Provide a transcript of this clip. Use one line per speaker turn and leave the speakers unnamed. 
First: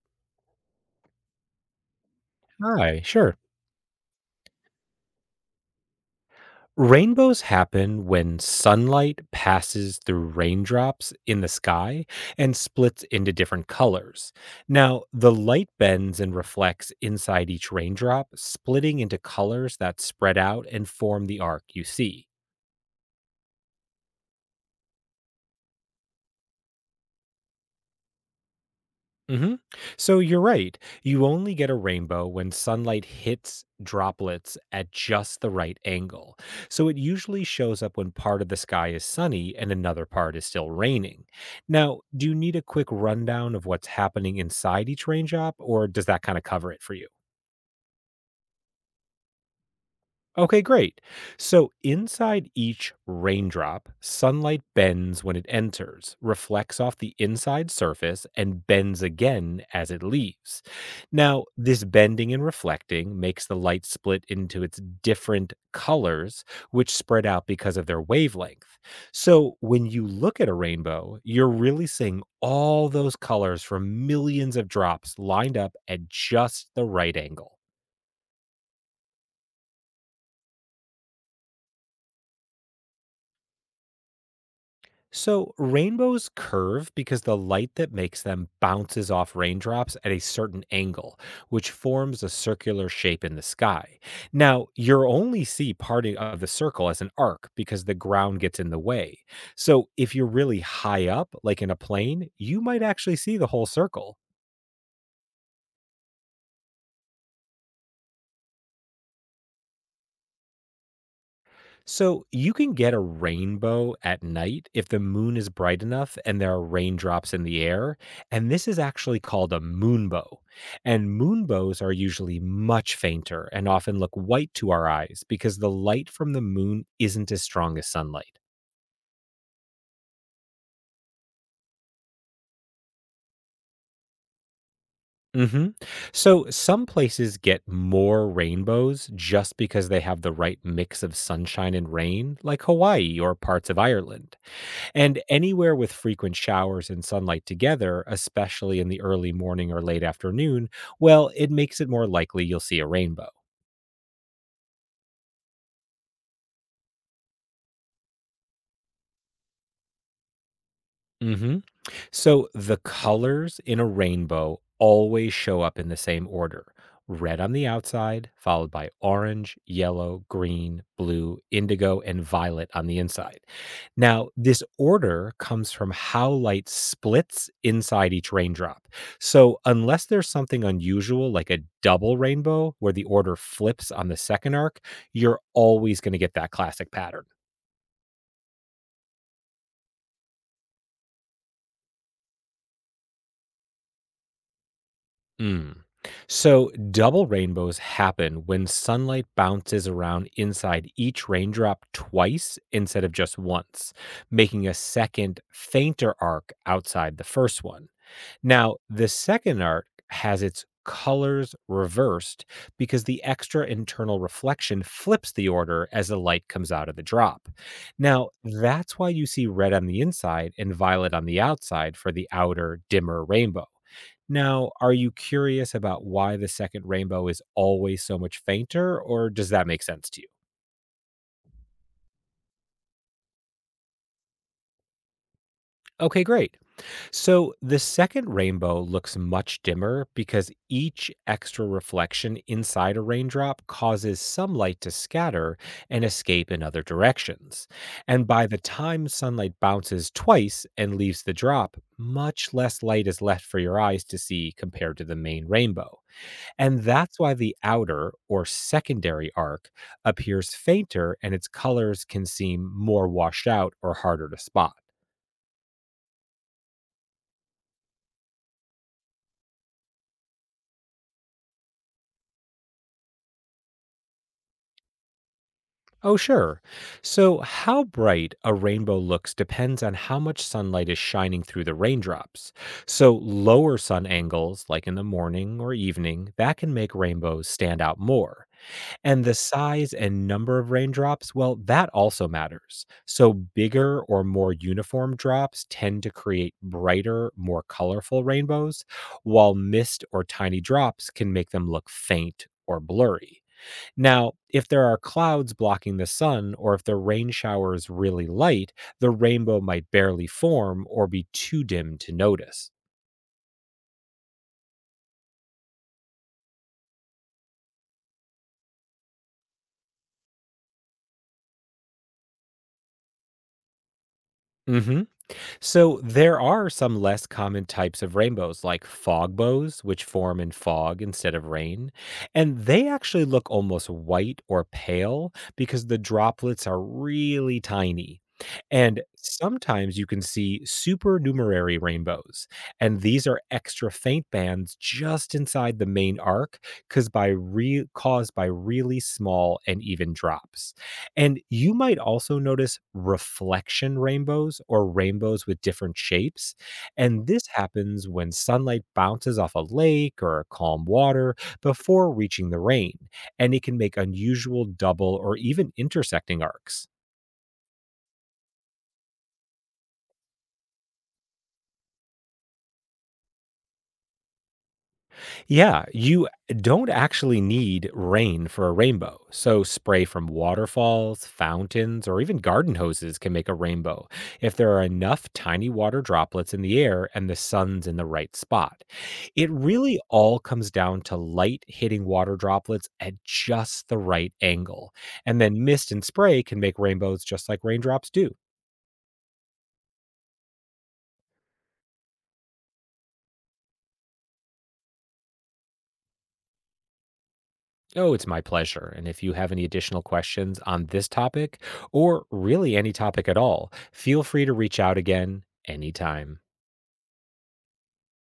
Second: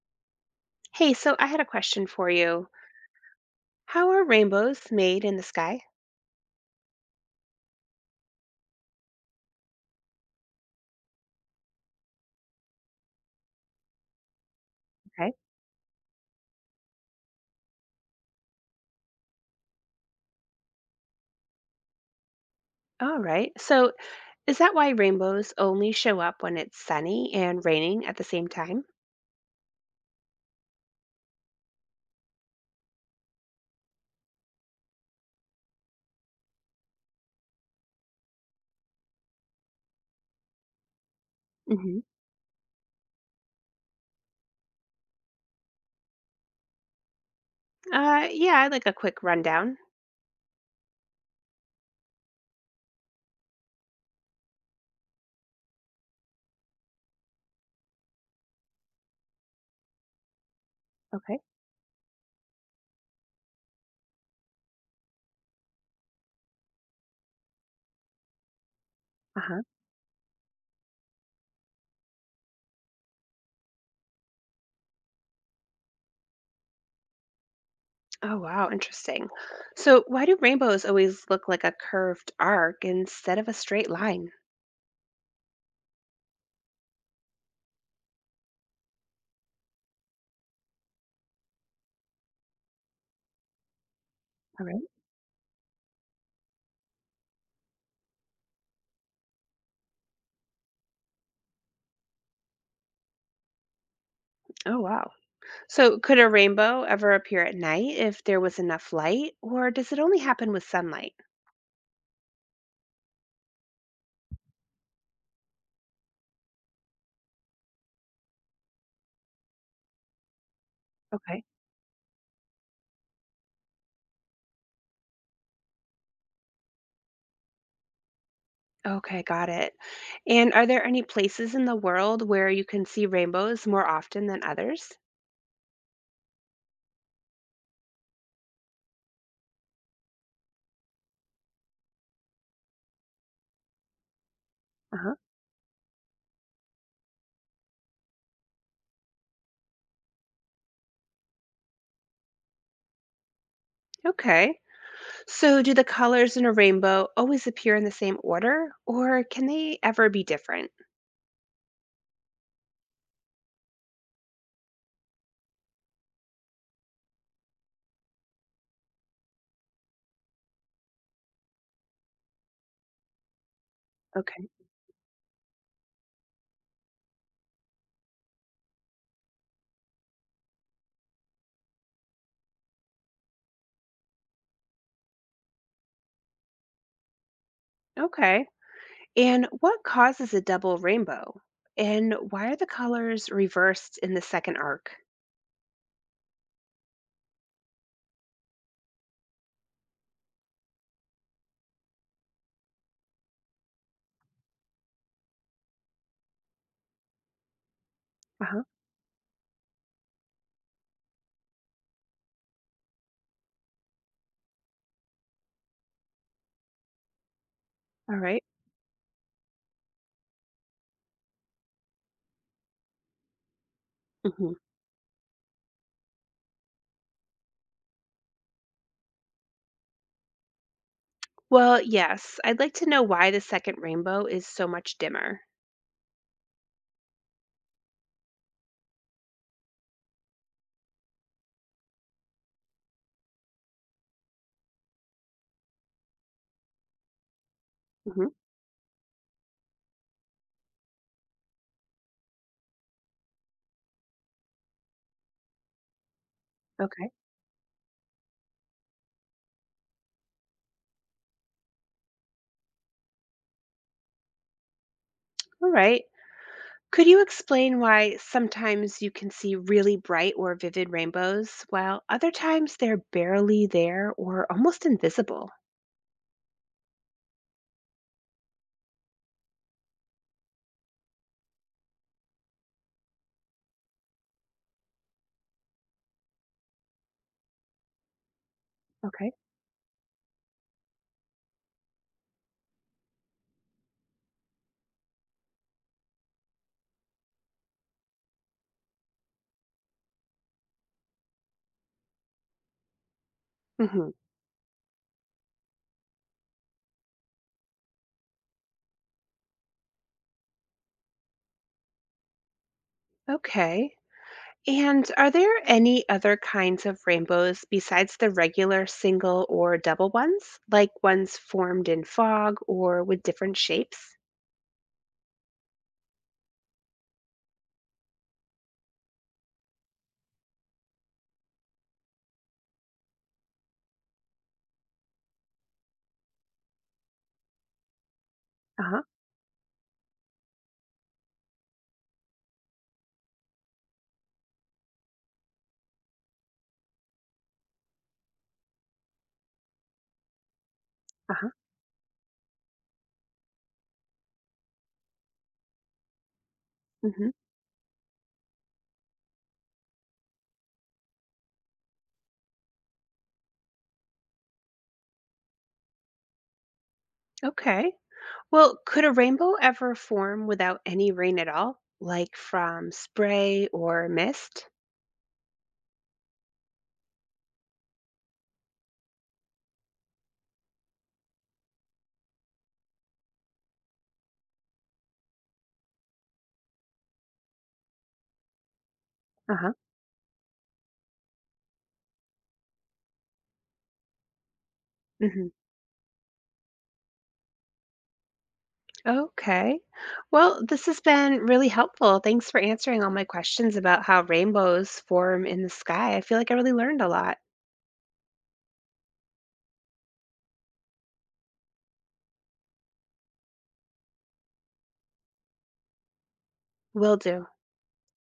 Hey, so I had a question for you.
Hi, sure.
How are rainbows made in the sky?
Rainbows happen when sunlight passes through raindrops in the sky and splits into different colors. Now,
Okay.
the light bends and reflects inside each raindrop, splitting into colors that spread out and form the arc you see.
All right. So, is that why rainbows only show up when it's sunny and raining at the same time?
hmm So you're right. You only get a rainbow when sunlight hits droplets at just the right angle. So it usually shows up when part of the sky is sunny and another part is still raining.
hmm
Now, do you need a quick rundown of what's happening inside each raindrop, or does that kind of cover it for you?
Yeah, I'd like a quick rundown.
Okay, great. So inside each raindrop, sunlight bends when it enters, reflects off the inside surface, and bends again as it leaves.
Okay.
Now, this bending and reflecting makes the light split into its different colors, which spread out because of their wavelength.
Uh
So
huh.
when you look at a rainbow, you're really seeing all those colors from millions of drops lined up at just the right angle.
Oh, wow, interesting. So, why do rainbows always look like a curved arc instead of a straight line?
So, rainbows curve because the light that makes them bounces off raindrops at a certain angle, which forms a circular shape in the sky.
All
Now,
right.
you'll only see part of the circle as an arc because the ground gets in the way. So, if you're really high up, like in a plane, you might actually see the whole circle.
Oh, wow. So, could a rainbow ever appear at night if there was enough light, or does it only happen with sunlight?
So you can get a rainbow at night if the moon is bright enough and there are raindrops in the air. And this is actually called a moonbow. And
Okay.
moonbows are usually much fainter and often look white to our eyes because the light from the moon isn't as strong as sunlight.
Okay, got it. And are there any places in the world where you can see rainbows more often than others?
hmm So some places get more rainbows just because they have the right mix of sunshine and rain, like Hawaii or parts of Ireland.
Uh-huh.
And anywhere with frequent showers and sunlight together, especially in the early morning or late afternoon, well, it makes it more likely you'll see a rainbow.
Okay. So do the colors in a rainbow always appear in the same order, or can they ever be different?
hmm So the colors in a rainbow always show up in the same order: red on the outside, followed by orange, yellow, green, blue, indigo, and violet on the inside. Now,
Okay.
this order comes from how light splits inside each raindrop. So, unless there's something unusual like a double rainbow where the order flips on the second arc, you're always going to get that classic pattern.
Okay. And what causes a double rainbow? And why are the colors reversed in the second arc?
Mm. So, double rainbows happen when sunlight bounces around inside each raindrop twice instead of just once, making a second, fainter arc outside the first one.
Uh-huh.
Now, the second arc has its colors reversed because the extra internal reflection flips the order as the light comes out of the drop.
All
Now,
right.
that's why you see red on the inside and violet on the outside for the outer, dimmer rainbow.
Mm-hmm.
Now, are you curious about why the second rainbow is always so much fainter, or does that make sense to you?
Well, yes, I'd like to know why the second rainbow is so much dimmer.
Okay, great. So the second rainbow looks much dimmer because each extra reflection inside a raindrop causes some light to scatter and escape in other directions.
Mm-hmm.
And by the time sunlight bounces twice and leaves the drop, much less light is left for your eyes to see compared to the main rainbow. And
Okay.
that's why the outer or secondary arc appears fainter and its colors can seem more washed out or harder to spot.
All right. Could you explain why sometimes you can see really bright or vivid rainbows while other times they're barely there or almost invisible?
Oh, sure. So, how bright a rainbow looks depends on how much sunlight is shining through the raindrops. So, lower sun angles, like in the morning or evening, that can make rainbows stand out more. And
Okay.
the size and number of raindrops, well, that also matters. So, bigger or more uniform drops tend to create brighter, more colorful rainbows, while mist or tiny drops can make them look faint or blurry.
Hmm.
Now, if there are clouds blocking the sun, or if the rain shower is really light, the rainbow might barely form or be too dim to notice.
Okay. And are there any other kinds of rainbows besides the regular single or double ones, like ones formed in fog or with different shapes?
Mm hmm. So there are some less common types of rainbows, like fog bows, which form in fog instead of rain. And they actually look almost white or pale because the droplets are really tiny.
Uh
And
huh.
sometimes you can see supernumerary rainbows. And these are extra faint bands just inside the main arc caused by really small and even drops.
Uh
And
huh.
you might also notice reflection rainbows or rainbows with different shapes. And
Hmm.
this happens when sunlight bounces off a lake or calm water before reaching the rain, and it can make unusual double or even intersecting arcs.
Okay. Well, could a rainbow ever form without any rain at all, like from spray or mist?
Yeah, you don't actually need rain for a rainbow. So, spray from waterfalls, fountains, or even garden hoses can make a rainbow if there are enough tiny water droplets in the air and the sun's in the right spot. It
Uh huh.
really all comes down to light hitting water droplets at just the right angle. And
Mhm.
then mist and spray can make rainbows just like raindrops do.
Okay. Well, this has been really helpful. Thanks for answering all my questions about how rainbows form in the sky. I feel like I really learned a lot.
Oh, it's my pleasure. And if you have any additional questions on this topic or really any topic at all, feel free to reach out again anytime.
Will do.